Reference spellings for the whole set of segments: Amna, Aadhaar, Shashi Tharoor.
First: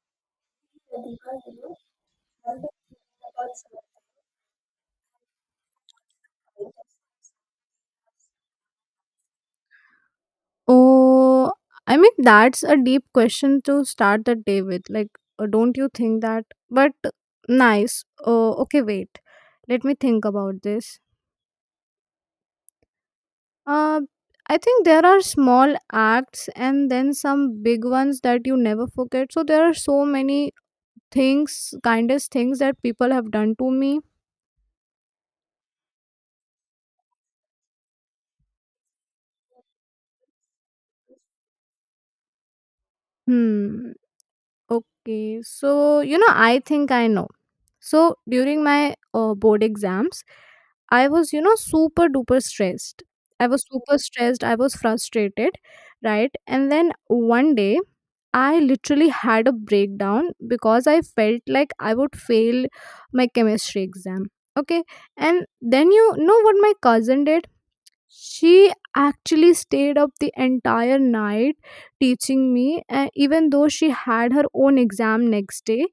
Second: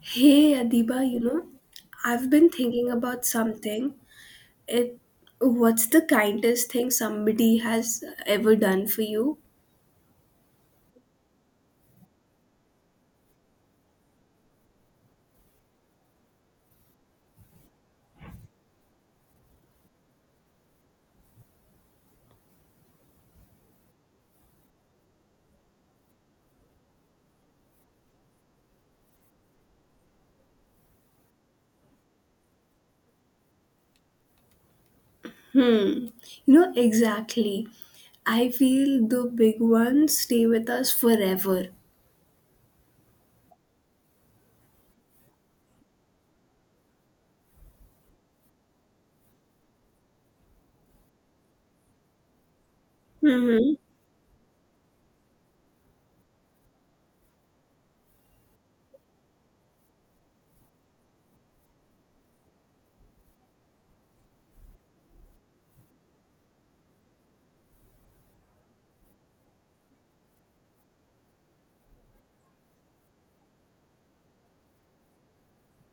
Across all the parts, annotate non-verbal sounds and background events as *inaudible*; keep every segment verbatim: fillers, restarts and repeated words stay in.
Hey Adiba, you know, I've been thinking about something. It What's the kindest thing somebody has ever done for you? Oh, I mean, that's a deep question to start the day with. Like, uh, don't you think that? But uh, Nice. Oh, okay, wait. Let me think about this. Uh, I think there are small acts and then some big ones that you never forget. So there are so many things, kindest things that people have done to me. Hmm. You know, exactly. I feel the big ones stay with us forever. Hmm. Okay. So, you know, I think I know. So during my uh, board exams, I was, you know, super duper stressed. I was Mm-hmm. super stressed. I was frustrated, right? And then one day, I literally had a breakdown because I felt like I would fail my chemistry exam. Okay. And then you know what my cousin did? She actually stayed up the entire night teaching me, uh, even though she had her own exam next day,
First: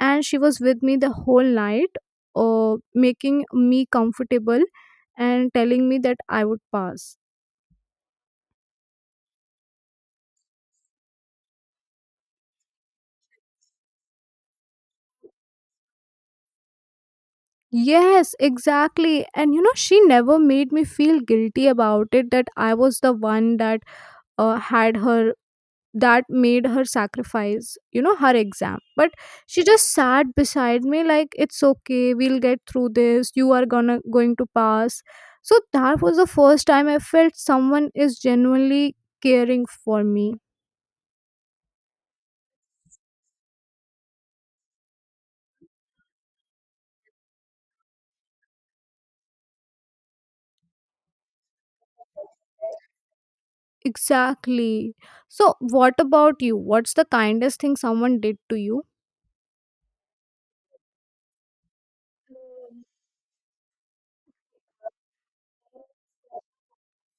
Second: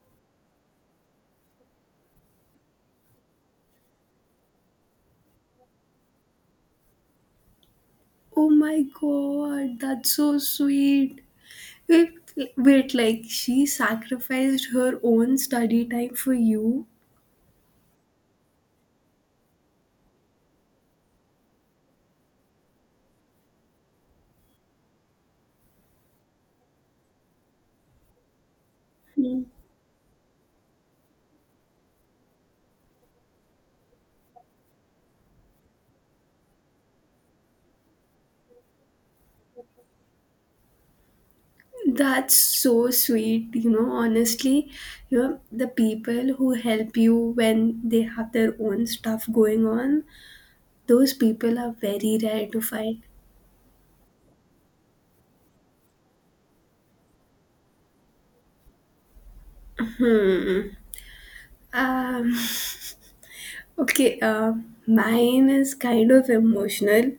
and she was with me the whole night, uh, making me comfortable and telling me that I would pass. Oh my god, that's so sweet. Wait, wait, like she sacrificed her own study time for you? Yes, exactly. And you know, she never made me feel guilty about it, that I was the one that uh, had her, that made her sacrifice, you know, her exam. But she just sat beside me like, it's okay, we'll get through this, you are gonna going to pass. So that was the first time I felt someone is genuinely caring for me. That's so sweet, you know. Honestly, you know, the people who help you when they have their own stuff going on, those people are very rare to find. Exactly. So what about you? What's the kindest thing someone did to you? Hmm. Um, *laughs* okay, uh, mine is kind of emotional.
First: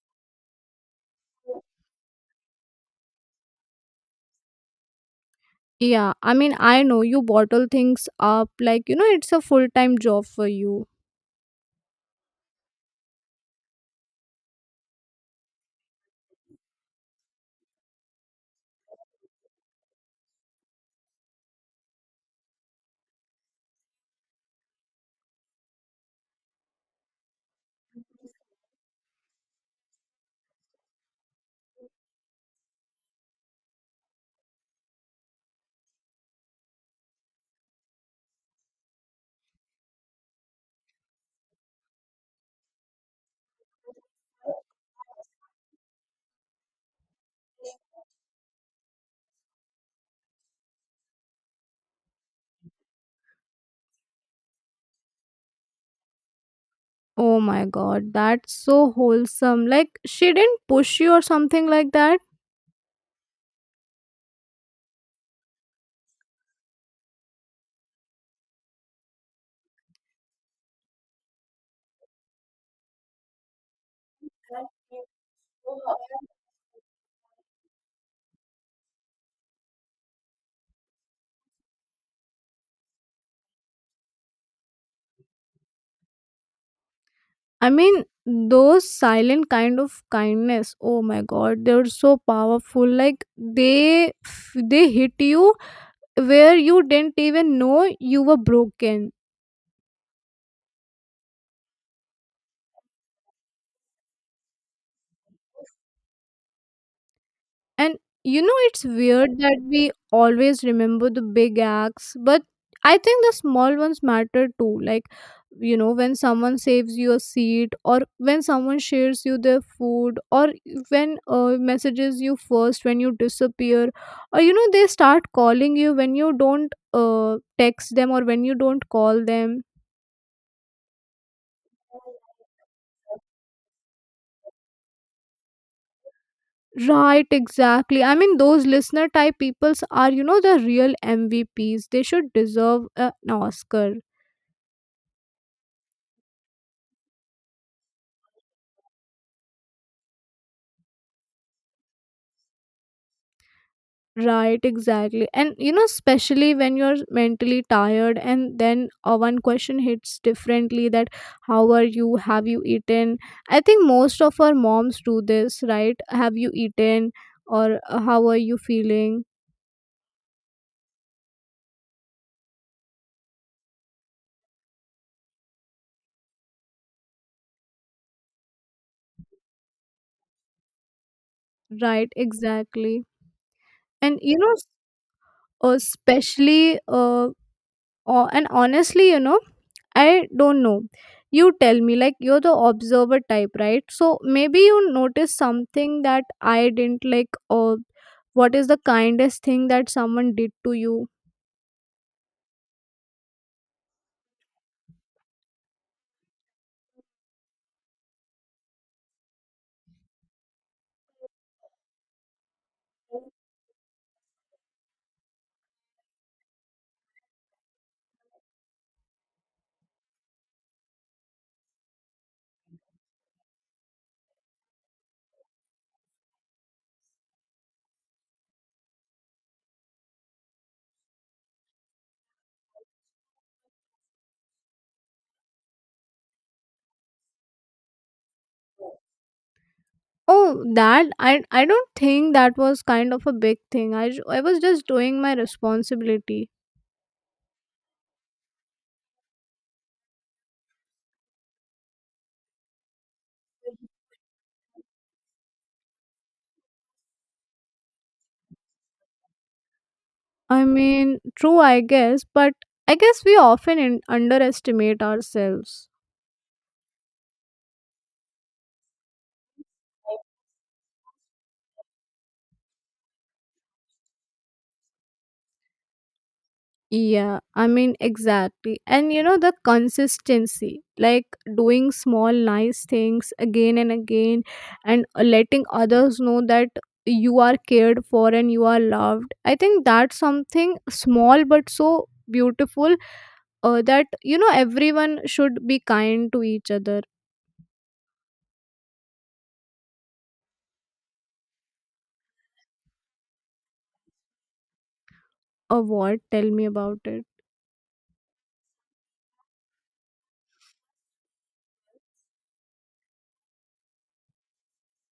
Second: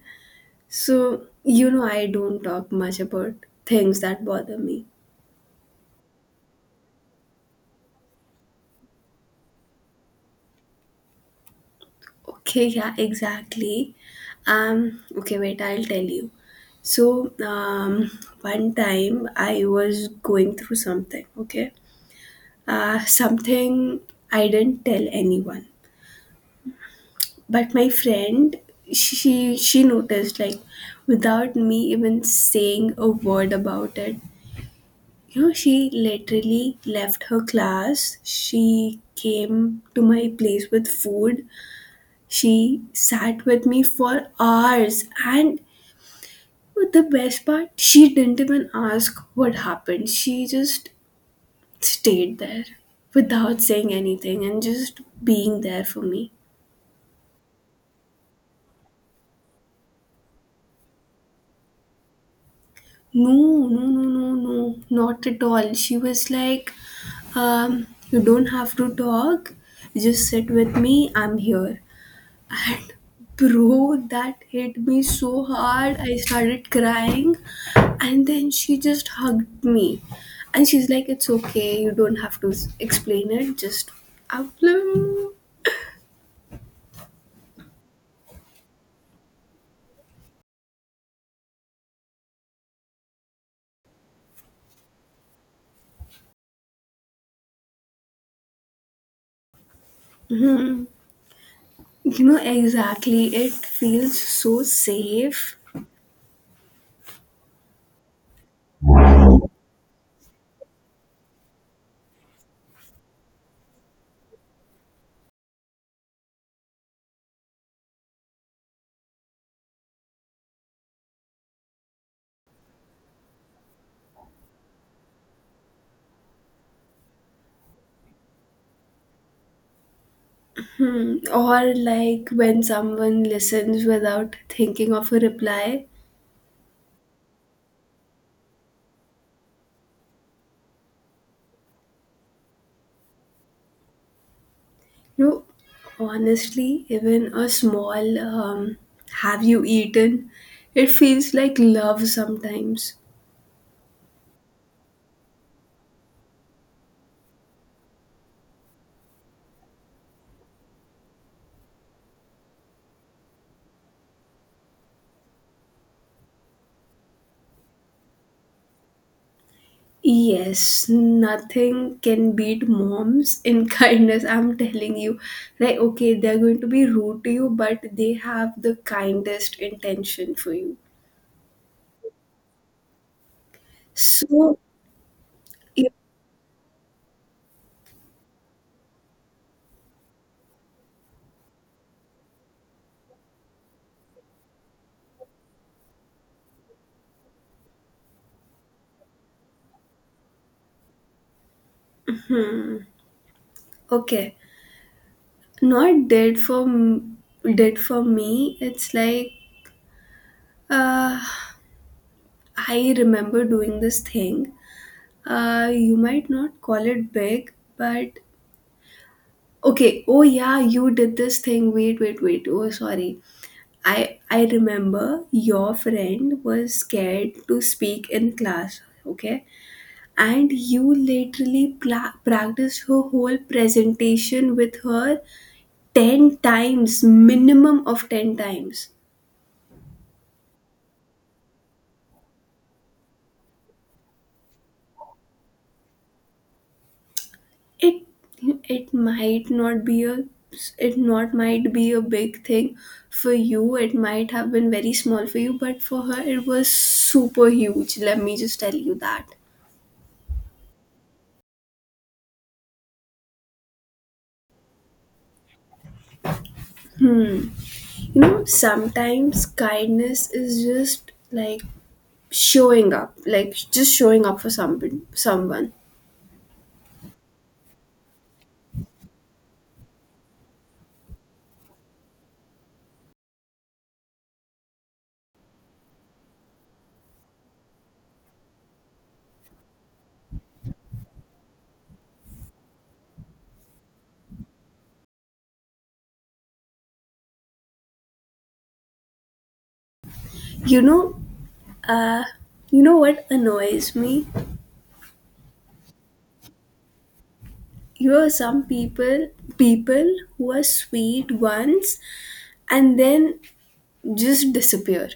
So, you know, I don't talk much about things that bother me. Yeah, I mean, I know you bottle things up, like, you know, it's a full time job for you. Okay, yeah, exactly. Um, okay, wait, I'll tell you. So, um, one time I was going through something, okay? Uh, something I didn't tell anyone. But my friend, she she noticed, like, without me even saying a word about it. You know, she literally left her class. She came to my place with food. She sat with me for hours, and the best part, she didn't even ask what happened. She just stayed there without saying anything and just being there for me. Oh my god, that's so wholesome. Like, she didn't push you or something like that. No, no, no, no, no, not at all. She was like, um, you don't have to talk, just sit with me, I'm here. And bro, that hit me so hard. I started crying. And then she just hugged me. And she's like, it's okay. You don't have to s- explain it. Just upload. *laughs* I mean, those silent kind of kindness. Oh my god, they're so powerful. Like, they they hit you where you didn't even know you were broken. Hmm. You know, exactly. It feels so safe. And you know, it's weird that we always remember the big acts, but I think the small ones matter too. Like, you know, when someone saves you a seat, or when someone shares you their food, or when uh, messages you first when you disappear, or you know, they start calling you when you don't uh, text them or when you don't call them. Hmm. Or like when someone listens without thinking of a reply. Right, exactly. I mean, those listener type peoples are, you know, the real M V Ps. They should deserve a- an Oscar. No, honestly, even a small um, have you eaten? It feels like love sometimes. Right, exactly. And, you know, especially when you're mentally tired and then uh, one question hits differently, that, how are you? Have you eaten? I think most of our moms do this, right? Have you eaten? Or uh, how are you feeling? Yes, nothing can beat moms in *laughs* kindness. I'm telling you. Like, okay, they're going to be rude to you, but they have the kindest intention for you. Right, exactly. And, you know, So, s- uh, yeah, especially, uh, uh, and honestly, you know, I don't know. You tell me, like you're the observer type, right? So maybe you noticed something that I didn't, like, or what is the kindest thing that someone did to you? hmm, okay, not dead for m- dead for me. It's like uh, I remember doing this thing. Uh, you might not call it big, but okay. Oh yeah, you did this thing. Wait, wait, wait. Oh, sorry. I I remember your friend was scared to speak in class, okay? And you literally pla- practiced her whole presentation with her ten times, minimum of ten times. Oh, that I I don't think that was kind of a big thing. I ju- I was just doing my responsibility. it it might not be a it not might be a big thing for you. It might have been very small for you, but for her it was super huge, let me just tell you that. I mean, true, I guess, but I guess we often in- underestimate ourselves. You know, sometimes kindness is just like showing up, like just showing up for someone. someone Yeah, I mean, exactly. And you know, the consistency, like doing small, nice things again and again, and letting others know that you are cared for and you are loved. I think that's something small but so beautiful, uh, that, you know, everyone should be kind to each other. You know, you know what annoys me? Or what? Tell me about it. You know, some people people who are sweet once and then just disappear.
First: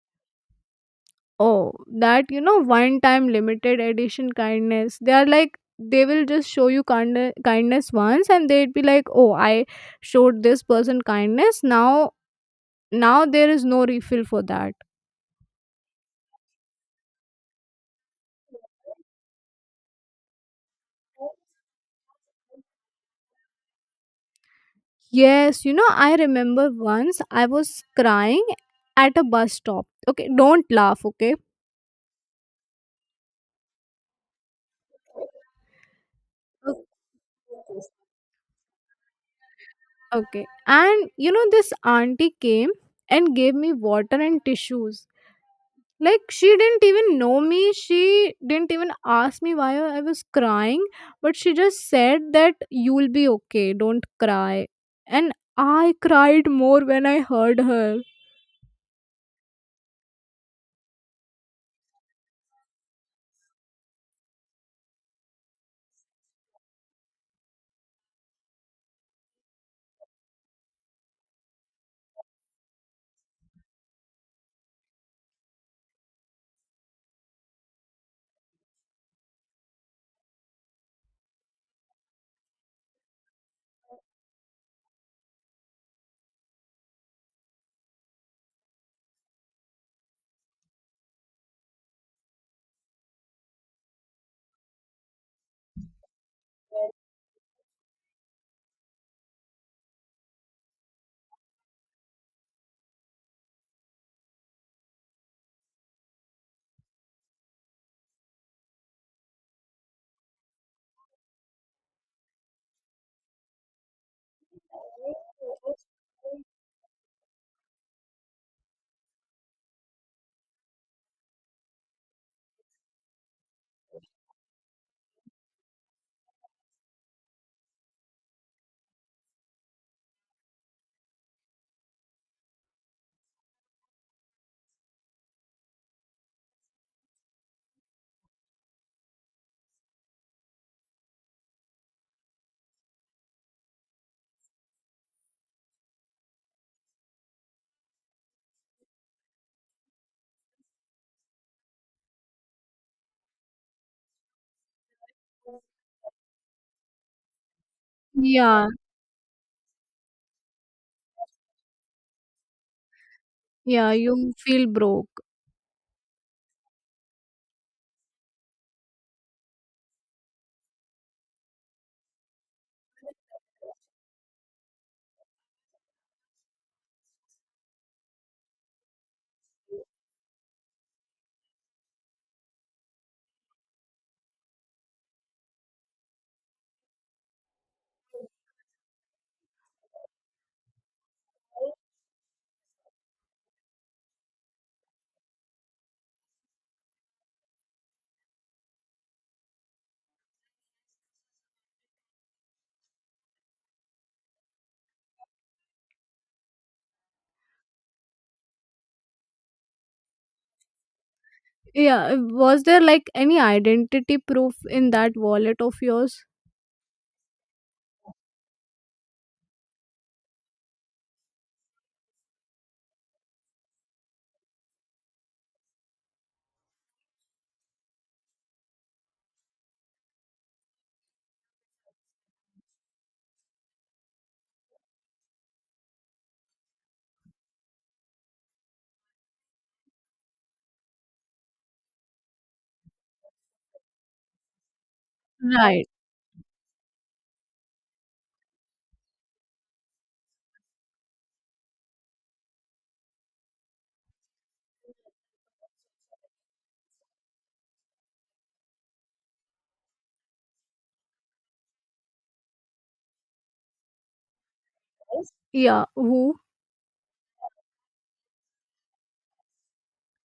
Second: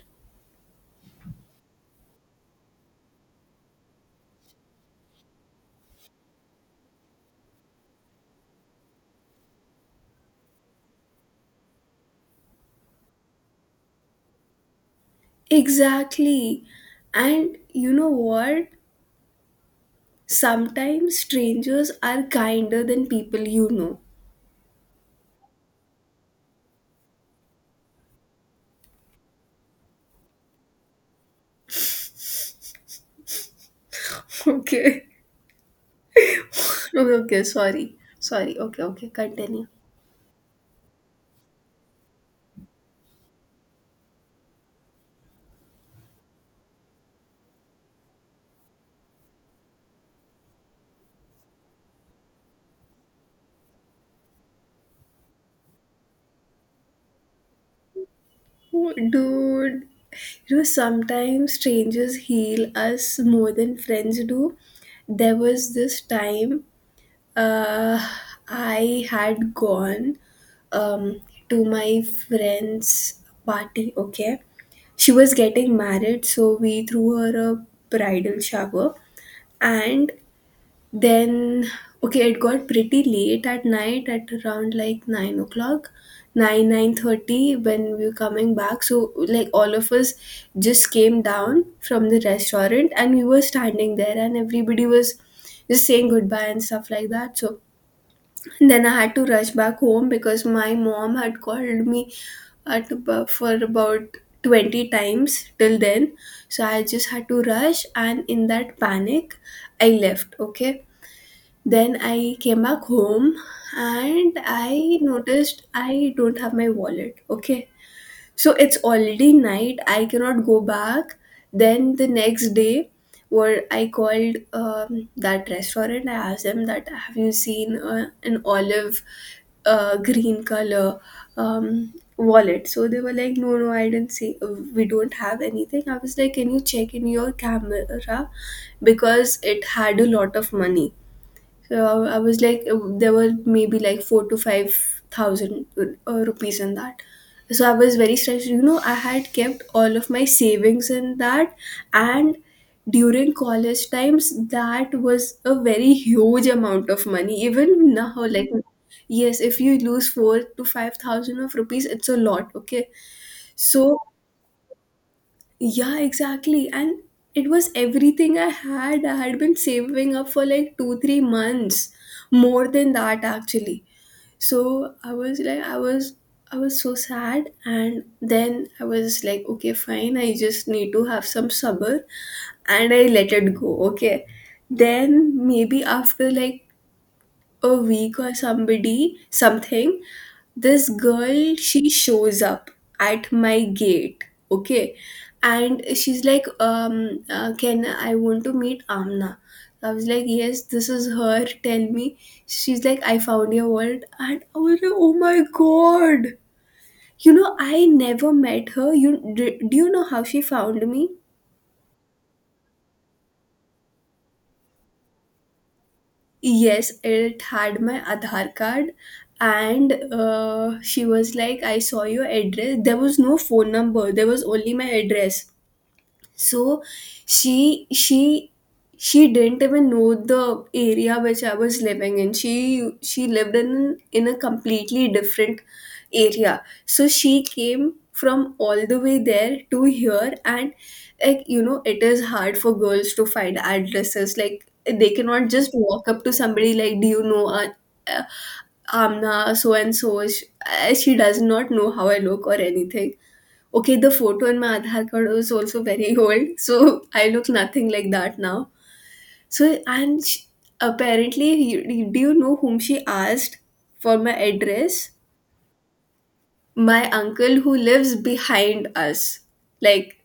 Oh, that, you know, one time limited edition kindness. They are like, they will just show you kind- kindness once and they'd be like, "Oh, I showed this person kindness. Now now there is no refill for that." Exactly. And you know what? Sometimes strangers are kinder than people you know. Yes, you know, I remember once I was crying at a bus stop. Okay, don't laugh, okay? *laughs* Okay. Okay. *laughs* Okay, okay, sorry. Sorry. Okay, okay, continue. Okay. And you know, this auntie came and gave me water and tissues. Like, she didn't even know me, she didn't even ask me why I was crying, but she just said that, you'll be okay, don't cry. And I cried more when I heard her. Dude, you know, sometimes strangers heal us more than friends do. There was this time. Uh, I had gone um, to my friend's party, okay? She was getting married, so we threw her a bridal shower. And then, okay, it got pretty late at night, at around like nine o'clock. nine nine thirty when we were coming back. So, like, all of us just came down from the restaurant and we were standing there and everybody was just saying goodbye and stuff like that. So, and then I had to rush back home because my mom had called me at abo- for about twenty times till then. So I just had to rush, and in that panic, I left. Okay. Then I came back home and I noticed I don't have my wallet. Okay, so it's already night, I cannot go back. Then the next day, what I called um, that restaurant, I asked them that have you seen uh, an olive uh, green color um, wallet. So they were like, no, no, I didn't see, uh, we don't have anything. I was like, can you check in your camera, because it had a lot of money. So I was like, uh, there were maybe like four to five thousand uh, rupees in that. So I was very stressed. You know, I had kept all of my savings in that, and during college times, that was a very huge amount of money. Even now, like, Yeah, yes, if you lose four to five thousand of rupees, it's a lot. Okay, yeah, so you feel broke. yeah, exactly. And it was everything I had. I had been saving up for like two, three months. More than that, actually. So I was like I was I was so sad. And then I was like, okay, fine, I just need to have some sabr, and I let it go. Okay. Then maybe after like a week or somebody something, this girl, she shows up at my gate, okay? And she's like, um uh, can I, want to meet Amna. I was like, yes, this is her, tell me. She's like, I found your wallet. And I was like, oh my god, you know, I never met her. You do, do you know how she found me? Yeah, was there like any identity proof in that wallet of yours? Yes, it had my Aadhaar card, and uh, she was like, I saw your address. There was no phone number, there was only my address. So she she she didn't even know the area which I was living in. She she lived in in a completely different area. So she came from all the way there to here. And, like, you know, it is hard for girls to find addresses. Like, they cannot just Right. walk up to somebody like, do you know, uh, uh, Amna, so and so. She does not know how I look or anything. Okay, the photo in my Aadhaar card was also very *laughs* old, so I look nothing like that now. So, and sh apparently, you- do you know whom she asked for my address? Yeah, who? My uncle who lives behind us. Like,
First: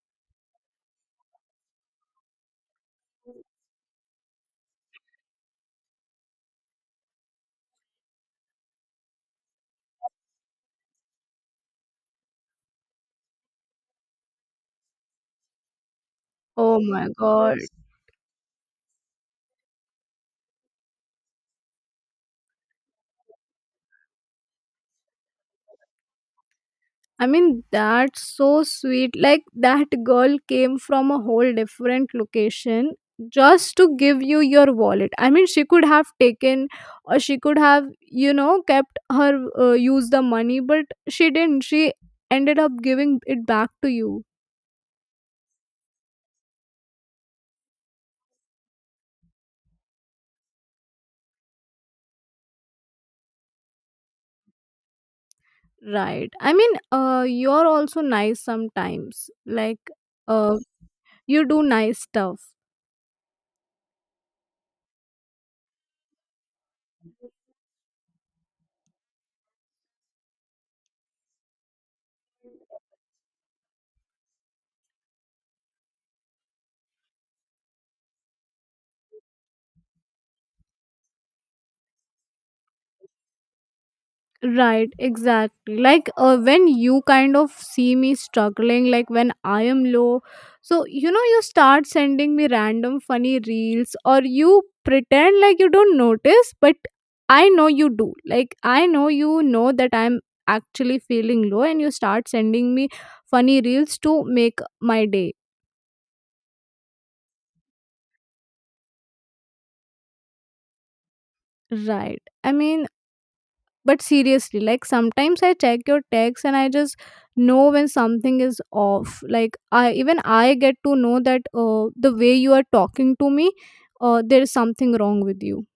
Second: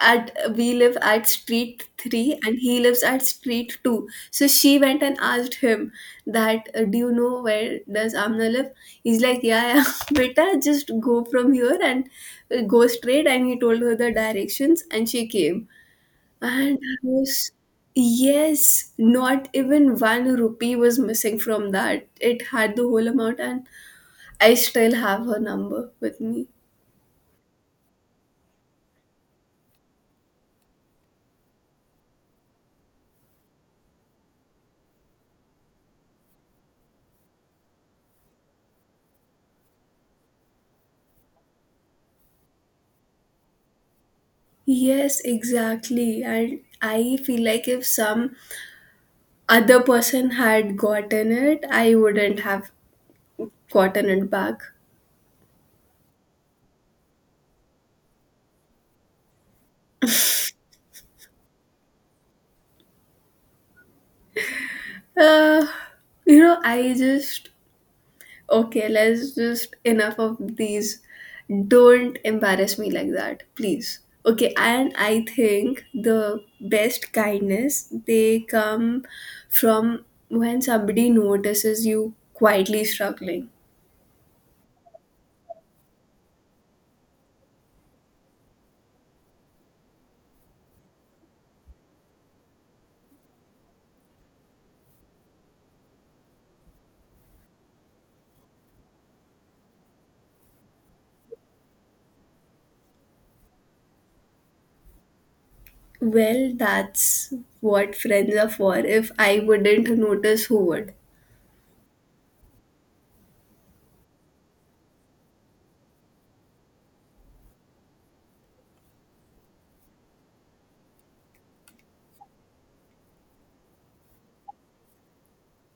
at we live at street three and he lives at street two. So she went and asked him that, uh, do you know where does Amna live? He's like, yeah, yeah, *laughs* beta, just go from here and uh, go straight. And he told her the directions and she came. And Oh I my was, god. yes, not even one rupee was missing from that. It had the whole amount. And I still have her number with me. I mean, that's so sweet. Like, that girl came from a whole different location just to give you your wallet. I mean, she could have taken, or she could have, you know, kept her, uh, use the money, but she didn't. She ended up giving it back to you. Yes, exactly. And I feel like if some other person had gotten it, I wouldn't have gotten it back. Right. I mean, uh, you're also nice sometimes. Like, uh, you do nice stuff. Uh, you know, I just, okay, let's just, enough of these. Don't embarrass me like that, please. Okay, and I think the best kindness, they come from when somebody notices you quietly struggling. Right, exactly. Like, uh, when you kind of see me struggling, like when I am low, so you know, you start sending me random funny reels, or you pretend like you don't notice, but I know you do. Like, I know you know that I'm actually feeling low, and you start sending me funny reels to make my day. Well, that's what friends are for. If I wouldn't notice, who would? Right. I mean, but seriously, like sometimes I check your text and I just know when something is off. Like, I even I get to know that, uh, the way you are talking to me, uh, there is something wrong with you.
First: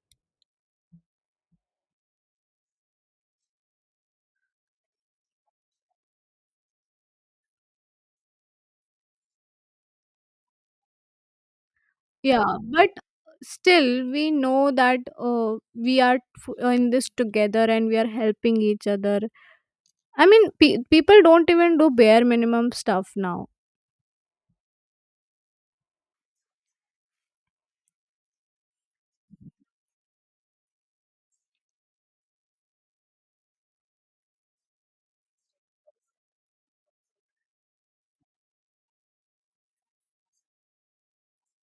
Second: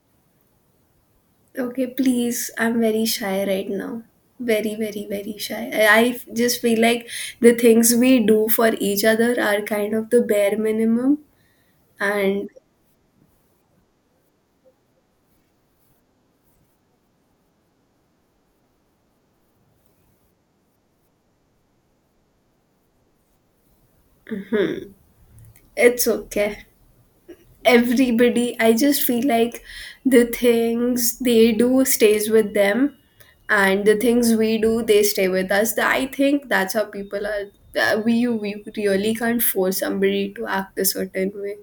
Okay, please. I'm very shy right now. Very, very, very shy. I I just feel like the things we do for each other are kind of the bare minimum, and Yeah, but still we know that, uh, we are f- uh, in this together and we are helping each other. I mean, pe- people don't even do bare minimum stuff now. it's okay. Everybody, I just feel like the things they do stays with them, and the things we do, they stay with us. Th- I think that's how people are. Uh, we we really can't force somebody to act a certain way.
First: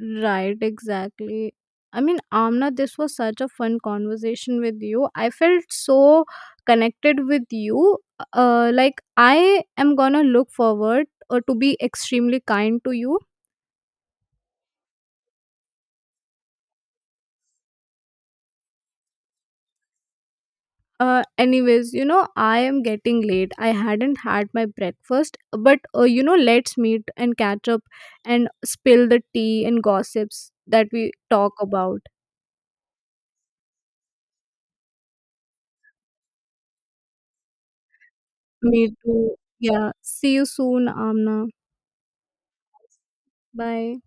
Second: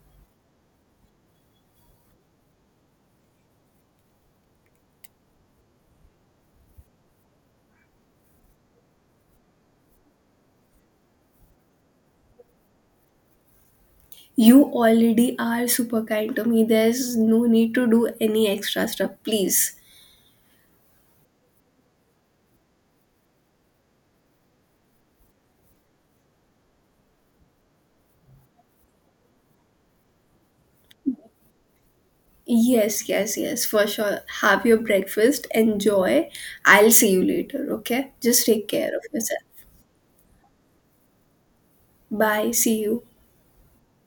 Right, exactly. I mean, Amna, this was such a fun conversation with you. I felt so connected with you. Uh, like, I am gonna look forward, uh, to be extremely kind to you. You already are super kind to me, there's no need to do any extra stuff, please. Uh, anyways, you know, I am getting late. I hadn't had my breakfast, but uh, you know, let's meet and catch up and spill the tea and gossips that we talk about. Yes, yes, yes, for sure, have your breakfast, enjoy. I'll see you later, okay, just take Me care of too. yourself. Yeah. See you soon, Amna. Bye, see you. Bye.